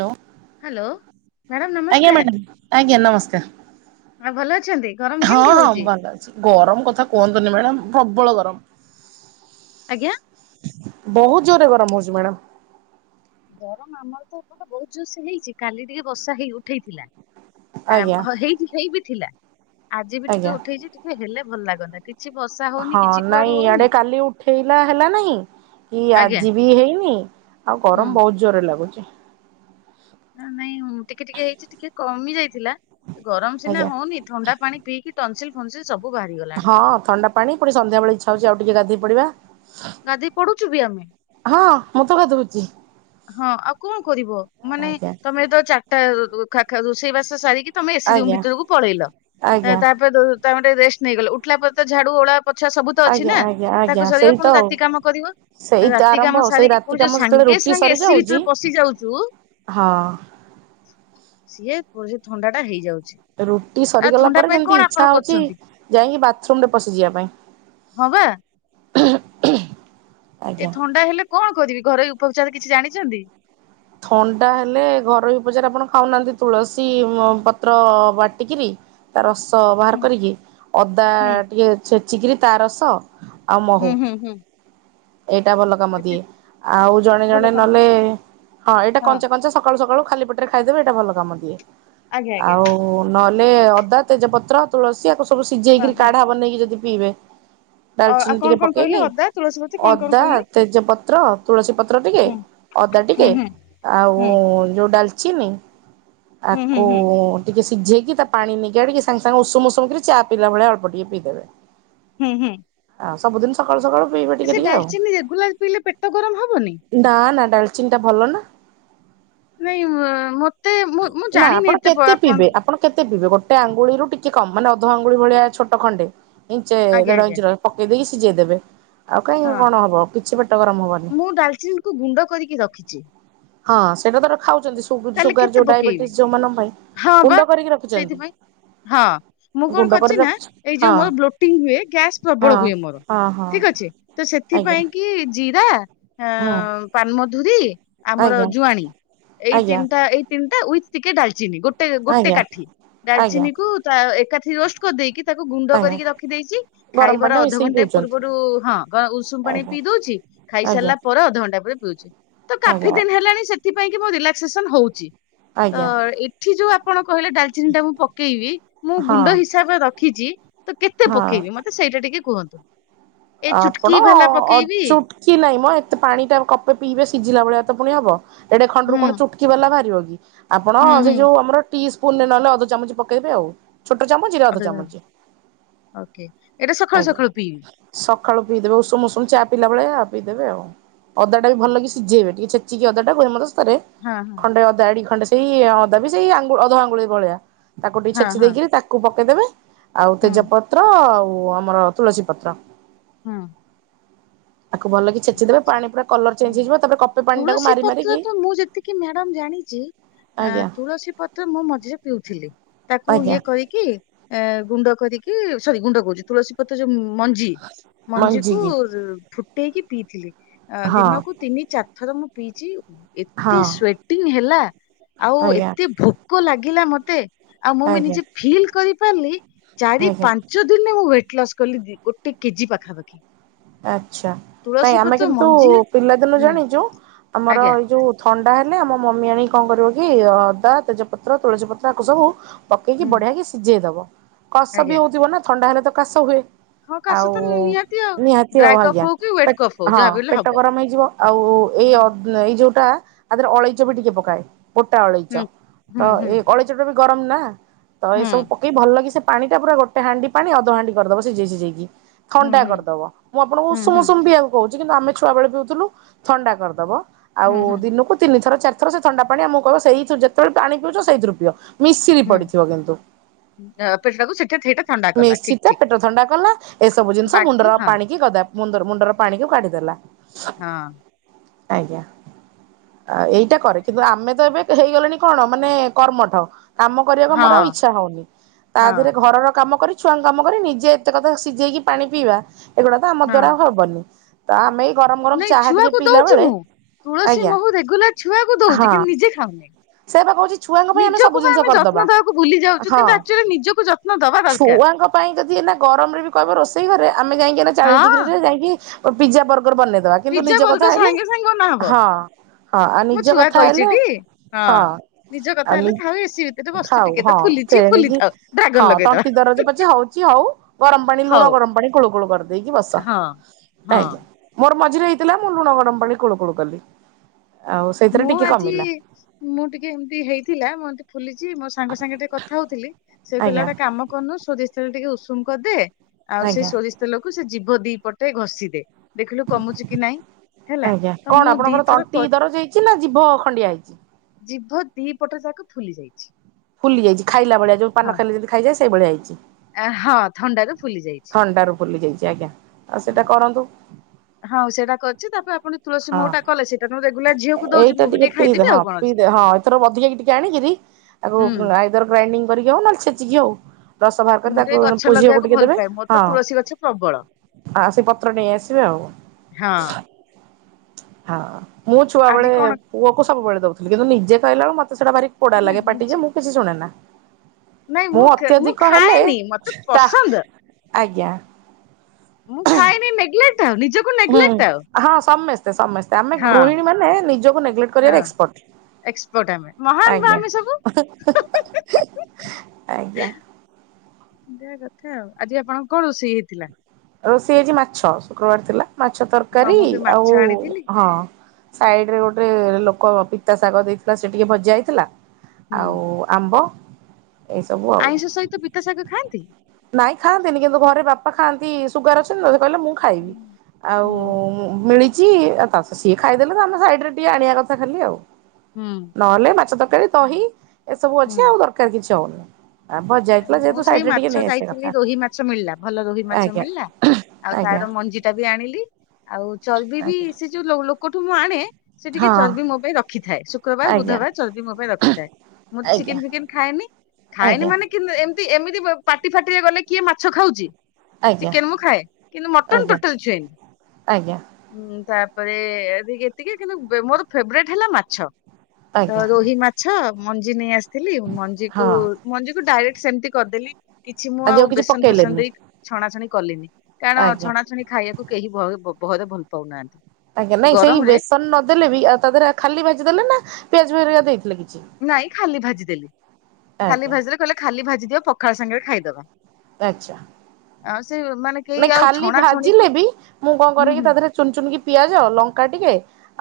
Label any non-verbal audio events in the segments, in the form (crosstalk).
ଲୋ, hello madam ଆଜ୍ଞା ନମସ୍କାର madam ଆଜ୍ଞା ନମସ୍କାର। ଆଉ ଭଲ ଅଛନ୍ତି? ଗରମ ହଁ କେମିତି ହଉ ହଁ ମୁଁ ଭଲ ଅଛି। ଗରମ କଥା କୁହନ୍ତୁନି ମ୍ୟାଡମ୍ ପ୍ରବଳ ଗରମ। ଆଜ୍ଞା। ବହୁତ ଜୋରେ ଗରମ ହଉଛି ମ୍ୟାଡାମ। ଗରମ ଆମର ତ ଏପଟେ ବହୁତ ଜୋର ସେ ହେଇଛି। କାଲି ଟିକେ ବର୍ଷା ହେଇ ଉଠେଇଥିଲା। ଆ, ଆଜ୍ଞା ହୋ- ହେଇଚି ହେଇ ବିି ଥିଲା। ଆଜି ବି ଟିକେ ଆଜ୍ଞା ଉଠେଇଛି ଟିକେ ହେଲେ ଭଲ ଲାଗନ୍ତା। କିଛି ବର୍ଷା ହଉନି ହଁ, କିଛି ନାଇଁ କୁଆଡୁ ଇଆଡ଼େ ହଉନି କାଲି ଉଠେଇଲା ହେଲା ନାହିଁ କି ଆଜ୍ଞା। ଆଜି ବି ହେଇନି। ଆଉ ହୁଁ ଗରମ ବହୁତ ଜୋର ରେ ଲାଗୁଚି। ଅଁ, ନାଇଁ ଟିକେ ଟିକେ ହେଇଛି ଟିକେ କମି ଯାଇଥିଲା। ଗରମ ସିନା ଆଜ୍ଞା ହଉନି ଥଣ୍ଡା ପାଣି ପିଇକି ତନସିଲ୍ ଫନସିଲ ସବୁ ବାହାରିଗଲାଣି। ହଁ ଥଣ୍ଡା ପାଣି ପୁଣି ସନ୍ଧ୍ୟାବେଳେ ଇଛା ହଉଛି ଆଉ ଟିକେ ଗାଧେଇ ପଡିବା। ଗାଧେଇ ପଢୁଛୁ ବି ଆମେ। ହଁ ମୁଁ ତ ଗାଧଉଛି। ହଁ, ଆଉ କଣ କରିବ? ମାନେ ଆଜ୍ଞା ତୋମେ ତ ଚାଟା ଉ, ଉ, ଖା- ଖା- ରୋଷେଇ ବାସ ସାରିକି ତୋମେ ଏସି ରୁମ୍ ଆଜ୍ଞା ଭିତରକୁ ପଳେଇଲ। ଏ ଆଜ୍ଞା ତାପରେ ଯୋଉ ତ ଘଣ୍ଟେ ରେଷ୍ଟ ନେଇଗଲ। ଉଠିଲା ପରେ ତ ଝାଡୁ ଓଳା ପୋଛା ସବୁ ତ ଅଛି ଆଜ୍ଞା ନା, ଆଜ୍ଞା ଆଜ୍ଞା ତାକୁ ସେଇ ସାରିବ ତ ପୁଣି ଆଉ ରାତି କାମ କରିବ। ସେଇ ତ ରାତି ଆରମ୍ଭ କାମ ଆଉ ସେଇ ସାରିକି ରାତି ତୁ କାମ ଯୋଉ ଯେତେବେଳେ ସାଙ୍ଗେ ରୁଟି ସାଙ୍ଗେ ଏସିି ସରିଯାଉଛି ଭିତରେ ପଶି ଯାଉଛୁ। ହଁ ସିଏ ପ-ଯୋଉ ଥଣ୍ଡା ଟା ହେଇଯାଉ ରୁଟି ସରିଗଲା ପରେ ଯେମିତି ଇଚ୍ଛା ହଉଛି କରୁଛନ୍ତି ଯାଇକି ବାଥରୁମ୍ ରେ ପଶିଯିବା ପାଇଁ। ହଁ ବା। (unintelligible) ଏଇ ଆଜ୍ଞା। ଥଣ୍ଡା ହେଲେ କଣ କରିବି ଘରେଇ ଉପଚାର କିଛି ଜାଣିଛନ୍ତି? ଥଣ୍ଡା ହେଲେ ଘରୋଇ ଉପଚାର ଆପଣ ଖାଉନାହାନ୍ତି ତୁଳସୀ ପତ୍ର ବାଟିକିରି। ତା ରସ ବାହାର ହୁଁ କରିକି ଅଦା ହୁଁ ଟିକେ ଛେଚିକିରି ତା ରସ। ଆଉ ହୁଁ ମହୁ ହୁଁ ହୁଁ। ଏଇଟା ଭଲ କାମ ଏତେ ଦିଏ ଆଉ ଜଣେ ଭଲ ଜଣେ କାମ ନହେଲେ। ହଁ ଏଇଟା କଞ୍ଚା କଞ୍ଚା ସକାଳୁ ସକାଳୁ ଖାଲି ପେଟରେ ଖାଇଦେବେ ଏଇଟା ଭଲ କାମ ଦିଏ ଆଜ୍ଞା ଆଜ୍ଞା ଆଉ। ଆଉ ନହେଲେ ଅଦା ତେଜପତ୍ର ତୁଳସୀ ଆକୁ ସବୁ ହଁ ସିଝେଇକିରି ହଁ କାଢା ବନେଇକି ଯଦି ପିଇବେ। ଅ, ଆଉ ଡାଲଚିନି କଣ ଟିକେ କଣ କହିଲେ ପକେଇକି ଅଦା ତୁଳସୀ ପତି କଣ କଣ ଅଦା କହିଲେ? ତେଜ ପତ୍ର ତୁଳସୀ ପତ୍ର ଟିକେ। ହୁଁ ଅଦା ହୁଁ ଟିକେ ହୁଁ ଆଉ ହୁଁ ଯୋଉ ଡାଲଚିନି ହୁଁ ହୁଁ ଆକୁ। ହୁଁ ଟିକେ ସିଝେଇକି ତା ପାଣି ନିଗାଡିକି ସାଙ୍ଗେ ସାଙ୍ଗେ ଉଷୁମ ଉଷୁମ କିରି ଚା ପିଇଲା ଭଳି ଅଳପ ଟିକେ ପିଇଦେବେ। ହୁଁ ହୁଁ। ହଁ ସବୁଦିନ ସକାଳୁ ସକାଳୁ ପିଇବେ ଟିକେ ସେ ଟିକେ ଆଉ। ଡାଲଚିନି ରେଗୁଲାର ପିଇଲେ ପେଟ ଗରମ ହବନି? ନା ନା ଡାଲଚିନ ଟା ଭଲ ନା। ନାଇଁ ମ ମ ନା ଆପଣ କେତେ ପିଇବେ ଆପଣ। କେତେ ପିଇବେ ଗୋଟେ ଆଙ୍ଗୁଳିରୁ ଟିକେ କମ ମାନେ ଅଧ ଆଙ୍ଗୁଳି ଭଳିଆ ଛୋଟ ଖଣ୍ଡେ ଇଞ୍ଚେ ଆଜ୍ଞା ଦେଢ ଆଜ୍ଞା ଇଞ୍ଚି ର। ପକେଇ ଦେଇକି ସିଝେଇ ଦେବେ ଆଉ କାହିଁ କଣ ହବ କିଛି ପେଟ ଗରମ ହବନି। ମୁ ଡାଲଚିନି କୁ ଗୁଣ୍ଡ କରିକି ରଖିଛି। ହଁ ସେଇଟା ତାର ଖାଉଛନ୍ତି ସୁଗୁ ତାହେଲେ ସୁଗାର କେତେ ଯୋଉ ପକେଇବି? ଡାଇବେଟିସ ଯୋଉ ମାନଙ୍କ ପାଇଁ। ହଁ ଗୁଣ୍ଡ ବା କରିକି ରଖିଛନ୍ତି। ସେଇଥିପାଇଁ। ହଁ ମୁଁ କଣ ଗୁଣ୍ଡ କରି କରିଛି ନା ରଖିଛି ଏଇ ଯୋଉ ହଁ ମୋର ବ୍ଲୋଟିଂ ହୁଏ ଗ୍ୟାସ୍ ହଁ ପ୍ରବଳ ହୁଏ ମୋର ହଁ ହଁ ଠିକ ଅଛି। ତ ଆଜ୍ଞା ସେଥିପାଇଁ କି ଜିରା। ହୁଁ ଆଁ ପାନମଧୁରୀ ଆମର ଆଜ୍ଞା ଜୁଆଣୀ ଏଇ ଆଜ୍ଞା ତିନିଟା ଏଇ ତିନିଟା ଉଇଥ ଟିକେ ଡାଲଚିନି ଗୋଟେ ଗୋଟେ ଆଜ୍ଞା କାଠି ଆଜ୍ଞା ଡାଲଚିନି କୁ ତା ଏକାଠି ରୋଷ୍ଟ ଦେଇକି ତାକୁ ଗୁଣ୍ଡ ଆଜ୍ଞା କରିକି ରଖିଦେଇଛି। ଗରମ ଖାଇବାର ପାଣିରେ ମିଶେଇକି ଅଧଘଣ୍ଟା ପିଉଛନ୍ତି ପୂର୍ବରୁ ହଁ ଗ ଉଷୁମ ପାଣି ଆଜ୍ଞା। ପି ଦଉଛି। ଆଜ୍ଞା ଖାଇସାରିଲା ପର ଅଧଘଣ୍ଟା ପରେ ପିଉଛି। ତ କାଫି ଆଜ୍ଞା ଦିନି ହେଲାଣି ସେଥିପାଇଁ କି ମୁ ରିଲାକ୍ସେସନ ହଉଛି ତ‌ ଆଜ୍ଞା ଏ ଏଠି ଯୋଉ ଆପଣ କହିଲେ ଡାଲଚିନି ଟା ମୁଁ ପକେଇବି ମୁଁ ହଁ ଗୁଣ୍ଡ ହିସାବରେ ରଖିଛି। ତ କେତେ ହଁ ପକେଇବି ମତେ ସେଇଟା ଟିକେ କୁହନ୍ତୁ? ଏ ଆପଣ ଚୁଟକି ବାଲା ଅଧ୍ ପକେଇବି ଚୁଟ୍ କି ନାଇଁ ମ ଏତେ ପାଣି ଟା କପେ ପିଇବେ ସିଝିଲା ଭଳିଆ ତ ପୁଣି ହବ ଏଡେ ଖଣ୍ଡରୁ ହୁଁ କଣ ଚୁଟ୍ କି ବାଲା ବାହାରିବ କି ଆପଣ ହୁଁ ହୁଁ ସେଇ ଯୋଉ ଆମର ଟି ସ୍ପୁନରେ ନହେଲେ ଅଧ ଚାମୁଚି ପକେଇବେ ଆଉ। ଛୋଟ ଚାମୁଚିରେ ଅଧ ଚାମୁଚି ଓକେ ଏଇଟା ସକାଳୁ ଆଜ୍ଞା। ସକାଳୁ ପିଇବି। ସକାଳୁ ପିଇ ଦେବେ ଉଷୁମ ଉଷୁମ ଚା ପିଇଲା ବେଳେ ଆ ପି ଦେବେ ଆଉ ଅଦା ଟାକୁ ଭଲ କିି ଓକେ। ସିଝେଇବେ ଟିକେ ଛେ ଚି କି ଅଦା ଟାକୁ ହେମ ଦାସ୍ତାରେ ହଁ ହଁ ଖଣ୍ଡେ ଅଦା ଏଡିକି ଖଣ୍ଡେ ଏଇ ଅଦା ବି ସେଇ ଆଙ୍ଗୁ ଅଧ ଆଙ୍ଗୁଳି ଭଳିଆ ତାକୁ ଟିକେ ହଁ ଛେଚି ହଁ ଦେଇକିରି ତାକୁ ପକେଇଦେବେ। ଆଉ ହଁ ତେଜପତ୍ର ଆଉ ଆମର ତୁଳସୀ ପତ୍ର। ହୁଁ। ତାକୁ ଭଲ କି ଛେଚିଦେବେ ପାଣି ପୁରା କଲର ଚେଞ୍ଜ ହେଇଯିବ ତାପରେ କପେ ପାଣିଟାକୁ ତୁଳସୀ ମାରି ପତ୍ର ମାରିକି ତ ମୁଁ ଯେତିକି ମ୍ୟାଡମ୍ ଜାଣିଛି। ଆ ଆଜ୍ଞା ତୁଳସୀ ପତ୍ ତ୍ର ମୁଁ ମଝିରେ ପିଉଥିଲି ତାକୁ ଆଜ୍ଞା ଇଏ କରିକି ଏ ଗୁଣ୍ଡ କରିକି ସରି ଗୁଣ୍ଡ କଉଚି। ତୁଳସୀ ପତ୍ର ଯୋଉ ମଞ୍ଜି ମଞ୍ଜିକୁ ମଞ୍ଜିକି ଫୁଟେଇକି ପିଇଥିଲି। ଆ ହଁ ଦିନକୁ ତିନି ଚାରି ଥର ମୁଁ ପିଇଚି। ଏତେ ହଁ ସ୍ଵେଟିଂ ହେଲା ଆଉ ଆଜ୍ଞା ଏତେ ଭୋକ ଲାଗିଲା ମତେ। ଆଉ ମୁଁ ବି ଆଜ୍ଞା ନିଜେ ଫିଲ୍ କରିପାରିଲି ଚାରି ଆଜ୍ଞା। ପା ଞ୍ଚ ଦିନରେ ମୁଁ ୱେଟ୍ ଲସ କଲି ଦି ଗୋଟେ କେଜି ପାଖାପାଖି। ଆଚ୍ଛା ପାଇଁ ତୁଳସୀ ଆମେ ପତ୍ର କିନ୍ତୁ ମଞ୍ଜିରେ ପିଲାଦିନୁ ହୁଁ ଜାଣିଚୁ ଆମର ଆଜ୍ଞା ଏଇ ଯୋଉ ଥଣ୍ଡା ହେଲେ ଆମ ମମି ଆଣିକି କଣ କରିବ କି ଅଦା ତେଜପତ୍ର ତୁଳସୀ ପତ୍ର ଆକୁ ସବୁ ପକେଇକି ହୁଁ ବଢିଆ କି ସିଝେଇ ଦବ। କାଶ ଆଜ୍ଞା ବି ହଉଥିବ ନା ଥଣ୍ଡା ହେଲେ ତ କାଶ ହୁଏ। ହଁ କାଶ ଆଉ ତ ନିହାତି ଆଉ। ନିହାତି ଆଉ ଡ୍ରାଏ କଫ୍ ଆଜ୍ଞା ହଉ କି ୱେଟ୍ ପେଟ୍ କଫ୍ ହଉ ହଁ ଯାହାବି ହେଲେ ପେଟ ହବ। ଗରମ ହେଇଯିବ ଆଉ ଏଇ ହୁଁ ଏଇ ଯୋଉଟା ଆଦେହରେ ଅଳେଇଚ ବି ଟିକେ ପକାଏ। ଗୋଟା ଅଳେଇଚ ତ ହୁଁ ହୁଁ ଏଇ ଅଳେ ପେଟଟା ବି ଗରମ ନା ତ ଏ ହୁଁ ସବୁ ଏଇ ଭଲ କି ସେ ପାଣିଟା ପୁରା ଗୋଟେ ହାଣ୍ଡି ପାଣି ଅଧ ହାଣ୍ଡି କରିଦବ ସିଜେଇ ସିଜେଇକି। ହୁଁ ହୁଁ। ମୁଁ ଆପଣଙ୍କୁ ହୁଁ ହୁଁ ଉଷୁମ ହୁଁ ଉଷୁମ ପିଇବାକୁ କୋହୁଚି କିନ୍ତୁ ଆମେ ଛୁଆବେଳେ ପିଉଥୁଲୁ ଥଣ୍ଡା କରିଦବ। ହୁଁ ଆଉ ହୁଁ। ଦିନକୁ ତିନି ଥର ଚାରି ଥର ସେ ଥଣ୍ଡା ପାଣି ଆମକୁ କହିବ ସେଇଥିରୁ ଯେତେବେଳେ ପାଣି ପିଉଚ ସେଇଥିରୁ ପିଅ। ମିଶିରି ହୁଁ। ପଡିଥିବ କିନ୍ତୁ। ଅ ପେଟଟାକୁ ସେଠା ସେଇଟା ଥଣ୍ଡା କଲା ମିଶରି ଠିକ ତ ଠିକ ପେଟ ଥଣ୍ଡା କଲା ଏସବୁ ଜିନିଷ ବାକି ମୁଣ୍ଡର ହଁ ପାଣି ଇଏ କରିଦାବ (unintelligible) ମୁଣ୍ଡରୁ ମୁଣ୍ଡର ପାଣି କୁ କାଢିଦେଲା। ହଁ। ଆଜ୍ଞା। ଆ ଏଇଟା କରେ କିନ୍ତୁ ଆମେ ତ ଏବେ ହେଇଗଲେଣି କଣ ମାନେ କର୍ମଠ। କାମ କରିବାକୁ ମୋର ଆଉ ହଁ। ଇଚ୍ଛା ହଉନି ତା ହଁ ଦେହରେ ଘରର କାମ କରି ଛୁଆଙ୍କ କାମ କରି ନିଜେ ଏତେ କଥା ସିଝେଇକି ପାଣି ପିଇବା ଏଗୁଡା ତ ଆମ ହଁ ଦ୍ଵାରା ଆଉ ହବନି। ତ ଆମେ ଏଇ ଗରମ ଗରମ ନାଇଁ ଚାହା ଟିକେ ଛୁଆକୁ ପିଇଲା ଦଉଛି ବେଳେ ମୁଁ। ତୁଳସୀ ଆଜ୍ଞା ମହୁ ରେଗୁଲାର ଛୁଆକୁ ଦଉଚି ହଁ କିନ୍ତୁ ନିଜେ ଖାଉନାଇଁ। ସେ ବା କହୁଛି ଛୁଆଙ୍କ ପାଇଁ ସବୁ ନିଜକୁ ବି ଜିନିଷ ଆମେ କରିଦବା ଯତ୍ନ ଦବାକୁ ଭୁଲି ଯାଉଚୁ ହଁ। କିନ୍ତୁ ଆକଚ୍ୟୁଏଲି ନିଜକୁ ଯତ୍ନ ଦବା ଦରକାର। ଛୁଆଙ୍କ ପାଇଁ ଯଦି ଏନା ଗରମରେ ବି କହିବ ରୋଷେଇ ଘରେ ଆମେ ଯାଇଁକି ଏନା ଚାଳିଶ ହଁ ଡିଗ୍ରୀରେ ଯାଇକି ପିଜ୍ଜି ବର୍ଗର ବନେଇ ଦବା କିନ୍ତୁ ପିଜା ନିଜ କଥା ବର୍ଗର ହେଲେ ସାଙ୍ଗେ ସାଙ୍ଗେ ବନା ହବ। ହଁ। ହଁ ଆଉ ମୋ ନିଜ ଛୁଆ କଥା ହେଲେ କହିଛିଟି ହଁ। ନିଜ କଥା ଆଉ ନି ହେଲେ ଥାଉ ଏସିି ଭିତରେ ବସିଛୁ ଖାଉ ଟିକେ ତ ହଁ ଫୁଲିଛି ତେଣିକି ଫୁଲିଥାଉ ଡ୍ରାଗନ ହଁ ଲଗେଇଦବା। ତଣ୍ଟି ଦରଜ ପଛେ ହଉଚି ହୋଉ। ଗରମ ପାଣି ଲୁଣ ହଉ ଗରମ ପାଣି କୁଳୁ କୁଳୁ କରି ଦେଇକି ବସ ହଁ ହଁ ଆଜ୍ଞା ମୋର ମଝିରେ ହେଇଥିଲା ମୁଁ ଲୁଣ ଗରମ ପାଣି କୁଳୁ କୁଳୁ କଲି। ଆଉ ସେଇଥିରେ ମୁଁ ଟିକେ ଆଜି କମିଲା ମୁଁ ଟିକେ ଏମତି ହେଇଥିଲା ମତେ ଫୁଲିଚି ମୋ ସାଙ୍ଗ ସାଙ୍ଗେ ଟିକେ କଥା ହଉଥିଲି ସେ କହିଲା ଆଜ୍ଞା ଗୋଟେ କାମ କରନୁ ସୋରି ସେମିତି ଟିକେ ଉଷୁମ କରିଦେ ଆଉ ସେଇ ଆଜ୍ଞା ସୋରିଷ ତେଲକୁ ସେ ଜୀଭ ଦି ପଟେ ଘଷିଦେ ଦେଖିଲୁ କମୁଚି କି ନାଇଁ ହେଲା ତ ମୁଁ ଦିଇ ଥର କ ହେଇଚି ନା ଜିଭ ଖଣ୍ଡିଆ ହେଇଚି? ଜିଭ ଦିଇ ପଟ ଯାକ ଫୁଲି ଯାଇଚି। ଫୁଲି ଯାଇଚି ଖାଇଲା ଭଳିଆ ଯୋଉ ପାନ ଖାଇଲେ ଯେମିତି ଖାଇଯାଏ ସେଇଭଳିଆ ହେଇଚି। ଆ ହଁ ଥଣ୍ଡାରୁ ଫୁଲି ଯାଇ ଥଣ୍ଡାରୁ ଫୁଲି ଯାଇଚି ଆଜ୍ଞା ଆଉ ସେଟା କରନ୍ତୁ। ହଁ ସେଇଟା କରିଚି ତାପରେ ଆପଣ ତୁଳସୀ ହଁ ମହୁଟା କଲେ ସେଟା ତ ମୁଁ ରେଗୁଲାର ଝିଅକୁ ଦଉଚି। ମୁଁ ବି ଟିକେ ଖାଇଦେବି ଆଉ କଣ ଅଛି। ତୋର ଅଧିକାକି ଟିକେ ଆଣିକିରି ତାକୁ ହୁଁ ଆଇଦର ଗ୍ରାଇଡିଙ୍ଗ କରିକି ହୋଉ ନହେଲେ ଛେଚିକି ହୋଉ ରସ ବାହାର କରି ମୁଁ ତାକୁ ଟିକେ ଗଛ ପୁଅ ଝିଅକୁ ଲଗେଇବାକୁ ଟିକେ ଭଲ ଦେବେ। ପାଏ ମୋର ତ ତୁଳସୀ ଗଛ ପ୍ରବଳ ହଁ (unintelligible) ସେ ପତ୍ର ନେଇ ଆସିବେ ଆଉ। ହଁ। ହଁ ମୁଁ ଛୁଆ ବେଳେ ଆଜି କଣ ପୁଅକୁ ସବୁବେଳେ ଦଉଥିଲି କିନ୍ତୁ ନିଜେ ଖାଇଲା ବେଳକୁ ମତେ ସେଟା ଭାରି ପୋଡ଼ା ନା ଲାଗେ ପାଟି ଯେ ନିଜେ ମୁଁ କିଛି ଶୁଣେନା। ନାଇଁ ମୁଁ ଖା- ଅତ୍ୟଧିକ ହେଲେ ଖାଏନି ମତେ ତା ପସନ୍ଦ ଆଜ୍ଞା। ମୁଁ ଖାଇନି ନେଗେଲେଟ୍ (unintelligible) ହୁଁ ହଁ ସମସ୍ତେ-ସମସ୍ତେ ଆମେ ହଁ ଗୃହିଣୀ ମାନେ ନିଜକୁ ନେଗଲେକ୍ଟ କରିବାରେ ଏକ୍ସପଟ୍। ଏକ୍ପଟ୍ ଆମେ ମହାନ୍ ବା ଆମେ ସବୁ। ଆଜ୍ଞା। (unintelligible) କଥା ଆଉ ଆଜି ଆପଣଙ୍କ କଣ ରୋଷେଇ ହେଇଥିଲା? ରୋଷେଇ ହେଇଚି ମାଛ ଶୁକ୍ରବାର ଥିଲା ମାଛ ହଁ ତରକାରୀ ମୁଁ ବି ମାଛ ଆଉ ଆଣିଥିଲି ହଁ। ସାଇଡ୍ ରେ ଗୋଟେ ଲୋକ ପିତା ଶାଗ ଦେଇଥିଲା ସେ ଟିକେ ଭଜା ହେଇଥିଲା ହୁଁ ଆଉ ଆମ୍ବ। ଏଇ ସବୁ ଆଉ ଆଇଁଷ ସହିତ ପିତା ଶାଗ ଖାଆନ୍ତି? ନାଇଁ ଖାଆନ୍ତିନି କିନ୍ତୁ ଘରେ ବାପା ଖାଆନ୍ତି ସୁଗାର ଅଛନ୍ତି ସେ କହିଲେ ମୁଁ ଖାଇବି ହୁଁ ଆଉ ହୁଁ ମିଳିଚି। ସିଏ ଖାଇଦେଲେ ତ ଆମେ ସାଇଡ୍ ରେ ଟିକେ ଆଣିଆ କଥା ଖାଲି ଆଉ। ହୁଁ ନହେଲେ ମାଛ ତରକାରୀ ଦହି ଏସବୁ ଅଛି ହୁଁ। ଆଉ ଦରକାର୍ କିଛି ହଉନି। ଆ ଭଜା ହେଇଥିଲା ମୁଁ ଯେହେତୁ ସେଇ ସାଇଡରେ ଟିକେ ମାଛ ନେଇ ଆସିବା ଯାଇଥିଲି କଥା ରୋହି ମାଛ ମିଳିଲା ଭଲ ରୋହି ମାଛ ଆଜ୍ଞା ମିଳିଲା। ଆଉ ଆଜ୍ଞା ତାର ମଞ୍ଜି ଟା ବି ଆଣିଲି ଆଉ ଚର୍ବି ବି ଆଜ୍ଞା। ସେ ଯୋଉ ଲୋ ଲୋକଠୁ ମୁଁ ଆଣେ ସେ ଟିକେ ହଁ ଚର୍ବି ମୋ ପାଇଁ ରଖିଥାଏ ଶୁକ୍ରବାର ଆଜ୍ଞା ବୁଧବାର ଚର୍ବି ମୋ ପାଇଁ ରଖିଥାଏ। ମୁଁ ତ ଆଜ୍ଞା ଚିକେନ୍ ଫିକେନ୍ ଖାଏନି-ଖାଏନି ଆଜ୍ଞା। ମା କିନ୍ତୁ ଏମ୍ତି ଏମିତି ପାଟି ଫାଟିରେ ଗଲେ କିଏ ମାଛ ଖାଉଚି। ଆଜ୍ଞା ଚିକେନ୍ ମୁଁ ଖାଏ କିନ୍ତୁ ମଟନ୍ ଆଜ୍ଞା ଟୋଟାଲି ଛୁଏଁନି। ଆଜ୍ଞା ହୁଁ ତାପରେ ଏ ଏତିକି କିନ୍ତୁ ମୋର ଫେବରାଇଟ୍ ହେଲା ମାଛ। ତ ଆଜ୍ଞା ରୋହି ମାଛ ମଞ୍ଜି ନେଇ ଆସିଥିଲି ହଁ ମଞ୍ଜିକୁ ମ ଡାଇରେକ୍ଟ ସେମ୍ତି କରିଦେଲି କିଛି ମୁଁ ଆଜି ଆଉ କିଛି ବେସନ୍ ଫେସନ୍ ପକେଇଲେନି ଦେଇ ଛଣାଛଣି କଲିନି କାରଣ ଆଜ୍ଞା ଛଣାଛଣି ଖାଇବାକୁ କେହି ବହୁତ୍ ଭଲ ପାଉନାହାନ୍ତି। ଆଜ୍ଞା ଏ ନାଇଁ ସେଇ ଗରମରେ ବେସନ୍ ନଦେଲେ ବି ଆଉ ତା ଦେହରେ ଖାଲି ଭାଜି ଦେଲେ ନା ପିଆଜ (unintelligible) ଦେଇଥିଲେ? କିଛି ନାଇଁ ଖାଲି ଭାଜିଦେଲି ଖାଲି ଆଜ୍ଞା ଭାଜିଦେଲେ କହିଲେ ଖାଲି ଭାଜି ଦିଅ ପଖାଳ ସାଙ୍ଗେରେ ଖାଇଦବା। ଆଚ୍ଛା। ଆଉ ସେ ମାନେ କେହି ନାଇଁ ଆଉ ଖାଲି ଛଣା ଛଣିକୁ ଭାଜିଲେ ବି ମୁଁ କଣ ହୁଁ କରେ କି ହୁଁ ତା ଧେରେ ଚୁନ୍ ଚୁନ୍ କି ପିଆଜ ଲଙ୍କା ଟିକେ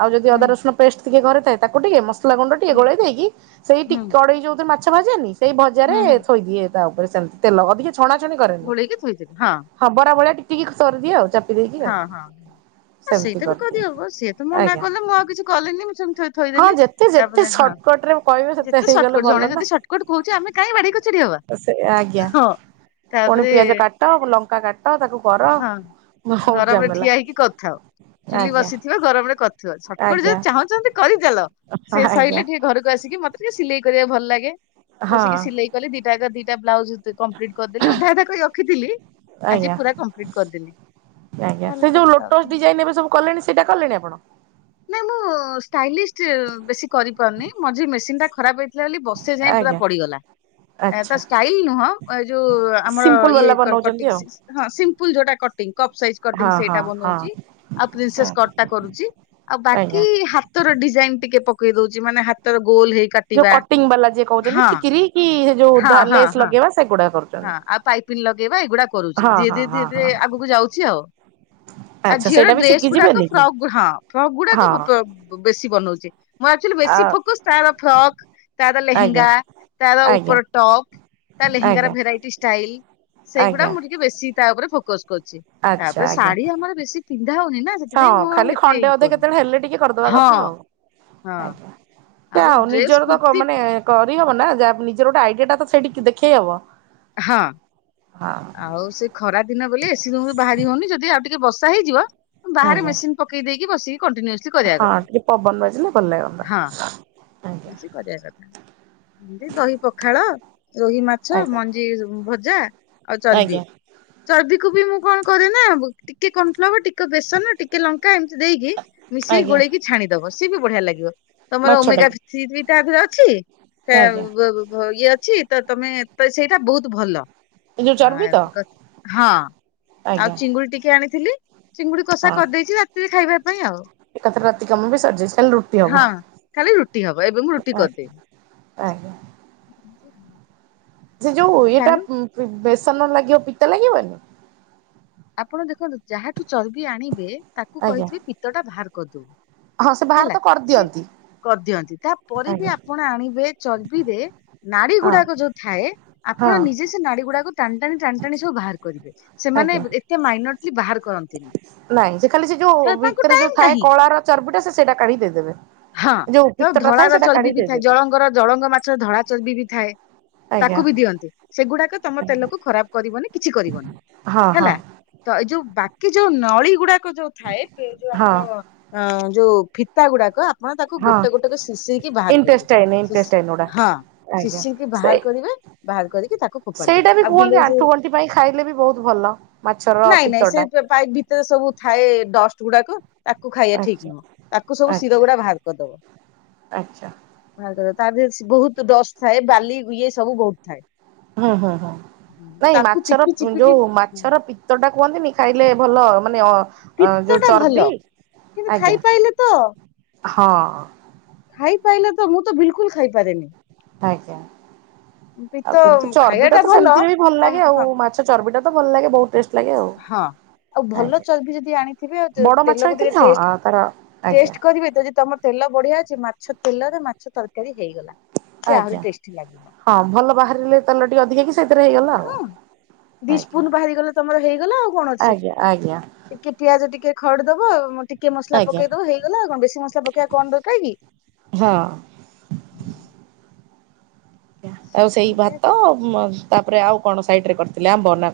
ଆଉ ଯଦି ହୁଁ ଅଦା ରସୁଣ ପେଷ୍ଟ ଟିକେ ଘରେ ଥାଏ ତାକୁ ଟିକେ ମ ସସଲା ଗୁଣ୍ଡ ଟିକେ ହୁଁ ଗୋଳେଇ ଦେଇକି ସେଇ ଟି ହୁଁ କଡେଇ ଯୋଉଥିରେ ମାଛ ଭାଜେନି ସେଇ ଭଜାରେ ହୁଁ ହୁଁ ଥୋଇଦିଏ। ତା ଉପରେ ସେମ୍ତି ତେଲ ଅଧିକ ଛଣାଛଣି କରେନି। ଟିକେ (unintelligible) ହଁ। ହବରା ଭଳିଆ ଟିକ୍-ଟିକ୍ କରିଦିଏ ଆଉ। ଦେଇକି ଆଉ ହଁ-ହଁ। ସେମିତି ସେଇଟା ବି କରିଦିଏ କରିହବ ସିଏ ତ ମନା ଆଜ୍ଞା କଲେ ମୁଁ ଆଉ କିଛି କଲିନି ମୁଁ ସେମ୍ତି ହଁ ଥୋଇଦେଲି। ଯେତେ ଯେତେ ତାପରେ ହଁ ସର୍ଟକଟ ରେ କହିବେ ସେତେ ଯେତେ ହେଇଗଲେ ସର୍ଟକଟ ଭଲ ଜଣେ ଯଦି ସର୍ଟକଟ କହୁଚି ଆମେ କାଇଁ ବାଡେଇ କଚାଡି ହବା। ତ ସେ ଆଜ୍ଞା। ହଁ ପୁଣି ତାପରେ (unintelligible) ଲଙ୍କା କାଟ ତାକୁ କର। ହଁ। ବହୁତ ଗରମ ରେ ଝାମେଲା ଠିଆ ହେଇକି କରିଥାଉ। ଚୁଲି ଆଜ୍ଞା ବସିଥିବ ଗରମରେ କରିଥିବ ସଟକଟ ଆଜ୍ଞା ଯଦି ଚାହୁଁଛନ୍ତି କରି ଚାଲ। ସେ ଆଜ୍ଞା। ସରିଲେ ଟିକେ ଘରକୁ ଆସିକି ମତେ ଟିକେ ସିଲେଇ କରିବା ଭଲ ଲାଗେ ହଁ ବସିକି ସିଲେଇ କଲି ଦିଟା କ ଦିଟା ବ୍ଲାଉଜ କମ୍ପ୍ଲିଟ କରିଦେଲି ଅଧା ଅଧା କରି ରଖିଥିଲି। ଆଜି ଆଜ୍ଞା ପୁରା କମ୍ପ୍ଲିଟ କରିଦେଲି ଆଜ୍ଞା ଭଲ ସେ କଲି ଯୋଉ ଆଉ ଲୋଟସ୍ ଡିଜାଇନ ଏବେ ସବୁ କଲେଣି ସେଇଟା କଲେଣି ଆପଣ। ନାଇଁ ମୁଁ ଷ୍ଟାଇଲିଷ୍ଟ ବେଶୀ କରିପାରୁନି। ମଝିରେ ମେସିନଟା ଖରାପ ହେଇଥିଲା ବୋଲି ବ ସେ ଯାଇଁ ପୁରା ଆଜ୍ଞା ପଡିଗଲା। ଏ ତ ଆଚ୍ଛା ଷ୍ଟାଇଲ ନୁହଁ ଏ ଯୋଉ ଆମର ସିମ୍ପଲ ଇଏ ବାଲା କଟ ବନଉଛନ୍ତି ଆଉ ହଁ ସିମ୍ପଲ ଯୋଉଟା କଟିଂ କପ୍ ସାଇଜ କଟିଂ ହଁ ହଁ ସେଇଟା ବନଉଛି ହଁ। ଆଉ ପ୍ରିନ୍ସେସ୍ କଟଟା କରୁଛି। ଆଉ ବାକି ଆଜ୍ଞା ହାତର ଡିଜାଇନ ଟିକେ ପକେଇ ଦଉଛି ମାନେ ହାତର ଗୋଲ ହେଇ ଯୋଉ କାଟିବା କଟିଙ୍ଗ ବାଲା ଯିଏ କହୁଛନ୍ତି ହଁ। ଠିକିରି କି ସେ ଯୋଉ ହଁ ହଁ ଲେସ୍ ହଁ ଲଗେଇବା ସେଗୁଡା କରୁ। ହଁ ଆଉ ପାଇପିନ୍ ଲଗେଇବା ଏଇଗୁଡା କରୁଛି। ଧୀରେ ହଁ ଧରେ ଧୀରେ ହଁ ଧୀରେ ହଁ ଆଗକୁ ଯାଉଛି ଆଉ। ଆଉ ଆଚ୍ଛା ଝିଅର ସେଇଟା ବି ଡ୍ରେସ ଗୁଡାକ ଶିଖିଯିବେନି କି ଫ୍ରକ୍ ହଁ ଫ୍ରକ୍ ଗୁଡାକ ହଁ ବେଶୀ ବନଉଛି। ମୁଁ ଆକ୍ଚୁଲି ଆ ବେଶୀ ଫୋକସ ତାର ଫ୍ରକ୍, ତାର ଆଜ୍ଞା ଲେହେଙ୍ଗା, ତାର ଆଜ୍ଞା ଉପର ଟପ ତା ଲେହେଙ୍ଗାର ଆଜ୍ଞା ଭେରାଇଟି ଷ୍ଟାଇଲ ସେଇଗୁଡା ଆଜ୍ଞା ମୁଁ ଟିକେ ବେଶୀ ତା ଉପରେ ଫୋକସ କରୁଛି। ଆଚ୍ଛା ତାପରେ ଆଜ୍ଞା ଶାଢୀ ଆମର ବେଶୀ ପିନ୍ଧା ହଉନି ନା ହଁ ସେଥିପାଇଁ ମୁଁ ଆଉ ଖାଲି ଏତେ ଖଣ୍ଡେ ଏଇ ଅଧେ କରୁନି। କେତେବେଳେ ହେଲେ ଟିକେ କରିଦବା ହଁ କଥା ଆଉ ହଁ ଆଜ୍ଞା ଆଉ ଯାହା ହଉ ଡ୍ରେସ ନିଜର ତ କୁର୍ତ୍ତି ମାନେ କରିହବ ନା ଯା ନିଜର ଗୋଟେ ଆଇଡିଆ ଟା ତ ସେଇଠି ଦେଖେଇ ହବ। ହଁ ହଁ ଆଉ ସେ ଖରାଦିନ ବୋଲି ଏ ସି ରୁମରୁ ବାହାରି ହଉନି ଯଦି ଆଉ ଟିକେ ବର୍ଷା ହେଇଯିବ ବାହାରେ ଆଜ୍ଞା ମେସିନ ପକେଇ ଦେଇକି ବସିକି କଣ୍ଟିନ୍ୟୁ ହଁ ଟିକେ ପବନ ବାଜିଲେ ଭଲ ଲାଗନ୍ତା। ହଁ ଆଜ୍ଞା କରିବା କଥା ଏମିତି ଦହିପଖାଳ, ରୋହିମାଛ ମ ଆଜ୍ଞା ଭଜା ଆଉ ଚର୍ବି। ଆଜ୍ଞା ଚର୍ବିକୁ ବି ମୁଁ କଣ କରେ ନା ଟିକେ କର୍ନଫ୍ଲବର ଟିକେ ବେସନ ଟି କେ ଲଙ୍କା ଏମିତି ଦେଇକି ମିଶେଇ ଆଜ୍ଞା ଗୋଳେଇକି ଛାଣିଦବ। ସିଏ ବି ବଢିଆ ଲାଗିବ ତମର ଓମେଗା ମାଛଟାକୁ ସୀବି ତା ଦେରେ ଅଛି (inaudible) ଆଜ୍ଞା ଇଏ ଅଛି ତ ତମେ ତ ସେଇ ବହୁତ ଭଲ। ଏ ଯୋଉ ହଁ ଚର୍ବି ତ ଆଉ ଆଜ୍ଞା ଚିଙ୍ଗୁଡ଼ି ଟିକେ ଆଣିଥିଲି ଚିଙ୍ଗୁଡି କଷା ହଁ କରିଦେଇଛି ରାତିରେ ଖାଇବା ପାଇଁ ଆଉ। ଏକାଥରେ ରାତିକାମ ବି ସରିଯାଇଛି ଖାଲି ରୁଟି ହଁ ହବ। ଖାଲି ରୁଟି ହବ ଏବେ ମୁଁ ରୁଟି ଆଜ୍ଞା କରିଦେବି। ଆଜ୍ଞା। ସେ ଯୋଉ ଇଏଟା ଚାଲ ବେସନ ଲାଗିବ ପିତା ଲାଗିବନି? ଆପଣ ଦେଖନ୍ତୁ ଯାହାଠୁ ଚର୍ବି ଆଣିବେ ତାକୁ ଆଜ୍ଞା କହିଥିବେ ପିତ୍ତଟା ବାହାର କରିଦଉ। ହଁ ସେ ବାହାର ହେଲା ତ ସିଏ କରିଦିଅନ୍ତି କରିଦିଅନ୍ତି। ତାପରେ ବି ଆଜ୍ଞା ଆପଣ ଆଣିବେ ଚର୍ବିରେ ନାଡି ହଁ ଗୁଡାକ ଯୋଉ ଥାଏ ହଁ ଆପଣ ନିଜେ ସେ ନାଡି ଗୁଡାକୁ ଟଣ୍ଟାଣି ଟାଣ୍ଟାଣି ସବୁ ବାହାର କରିବେ। ସେମାନେ ଆଜ୍ଞା ଏତେ ମାଇନରଲି ବାହାର କରନ୍ତିନି ନାଇଁ ସେ ଖାଲି ସେ ଯୋ କାରଣ ତାଙ୍କୁ ଭିତରେ ଯୋ ଟାଇମ ଥାଏ ନାହିଁ କ ତାର ଚର୍ବିଟା ସେ ସେଟା କାଢି ଦେଇଦେବେ। ହଁ ଯୋଉ ତ ପିତ୍ତଟା ଥାଏ ଧଳାର ସେଇଟା ଚର୍ବି କାଢି ବି ଥାଏ ଦେଇଦେବେ ଜଳଙ୍ଗର ଜଳଙ୍ଗମାଛର ଧଳାଚର୍ବି ବି ଥାଏ। ଆଜ୍ଞା ତାକୁ ବି ଦିଅନ୍ତି ସେଗୁଡାକ ତମ ତେଲକୁ ଖରାପ କରିବନି କିଛି କରିବନି ହଁ ହଁ ହେଲା। ତ ଏଇ ଯୋଉ ବାକି ଯୋଉ ନଳୀଗୁଡାକ ଯୋ ଥାଏ ଯୋଉ ହଁ ଆମର ଅ ଯୋ ଫିତା ଗୁଡାକ ଆପଣ ତାକୁ ହଁ ଗୋଟେ ଗୋଟେ କ ଶିଶେଇକି ବାହାର କରିବେ ଇଣ୍ଟେଷ୍ଟାଇନ୍ ଶିଶ ଇଣ୍ଟେଷ୍ଟାଇନ୍ ଗୁଡା ହିଁ ଆଜ୍ଞା ଶିଶିକି ବାହାର ସେଇ କରିବେ। ବାହାର କରିକି ତାକୁ ଫୋପାଡି ଦେବେ ସେଇଟା ବି ଆଉ କୁହନ୍ତି ବିଲେଇ ଆଣ୍ଠୁ ଗଣ୍ଠି ପାଇଁ ଖାଇଲେ ବି ବହୁତ ଭଲ ମାଛର ନାଇଁ ନାଇଁ ସେ ପିତ୍ତଟା ପେ ପାଇପ୍ ଭିତରେ ସବୁ ଥାଏ ଡଷ୍ଟ ଗୁଡାକ ତାକୁ ଖାଇଆ ଠିକ୍ ନୁହଁ ତାକୁ ସବୁ ଶିର ଗୁଡା ବାହାର୍ ଆଚା। ତା ଦେହରେ ତାଦେହରେ ବହୁତ୍ ଡଷ୍ଟ ଥାଏ ବାଲି ଇଏ ସବୁ ବହୁତ୍ ଥାଏ। ହୁଁ ହୁଁ ହୁଁ ନାଇଁ ତାକୁ ମାଛର ଚିପି ଚିପିକି ଯୋଉ ମାଛର ପି ପିତଟା କୁହନ୍ତିନି ଖାଇଲେ ଭଲ ମାନେ ଅ ଅ ଫିତ ଯୋଉ ଟା ଭଲ ଚର୍ବି କିନ୍ତୁ ଆଜ୍ଞା ଖାଇପାଇଲେ ତ ହଁ। ଖାଇପାଇଲେ ତ ମୁଁ ତ ବିଲକୁଲ୍ ଖାଇପାରେନି। ଆଜ୍ଞା ଆଉ ପିତ କିନ୍ତୁ ଖାଇବା ଚର୍ବିଟା ଟା ତ ଭଲ ସେମିତିରେ ବି ତ ଭଲଲାଗେ ଆଉ ହଁ ମାଛ ଚର୍ବିଟା ତ ଭଲଲାଗେ ବହୁତ ଟେଷ୍ଟ ଲାଗେ ଆଉ। ହଁ ଆଉ ଭଲ ଆଜ୍ଞା ଚର୍ବି ଯଦି ଆଣିଥିବେ ତ ବଡ ମାଛ ତେଲକୁ ଟିକେ ହେଇଥିଲେ ହଁ ଆ ଟେଷ୍ଟ ତାର ଆଜ୍ଞା ଟେଷ୍ଟ କରିବେ ତ ଯଦି ତମ ତେଲ ବଢିଆ ଅଛି ମାଛ ତେଲରେ ମାଛ ତରକାରୀ ହେଇଗଲା ସେ ଆହୁରି ଆଜ୍ଞା। ଟେଷ୍ଟି ଲାଗିବ। ହଁ ଭଲ ବାହାରିଲେ ତେଲ ଟିକେ ଅଧିକାକି (unintelligible) ହଁ ସ୍ପୁନ୍ ବାହାରିଗଲେ ତମର ହେଇଗଲା ଆଉ କଣ ଅଛି। ଆଜ୍ଞା ଆଜ୍ଞା ଟିକେ ପିଆଜ ଟିକେ ଖଡି ଦବ ଟିକେ ମସଲା ଆଜ୍ଞା ପକେଇ ଦବ ହେଇଗଲା କଣ ବେଶୀ ମସଲା ପକେଇବା କଣ ଦରକାର କି। ହଁ। ଆଉ ସେଇ ଏମିତିଆ ଭାତ କଥା ତାପରେ ଆଉ କଣ ସାଇଟି ରେ କରିଥିଲେ ଆମ୍ବ ନାଁ କଣ?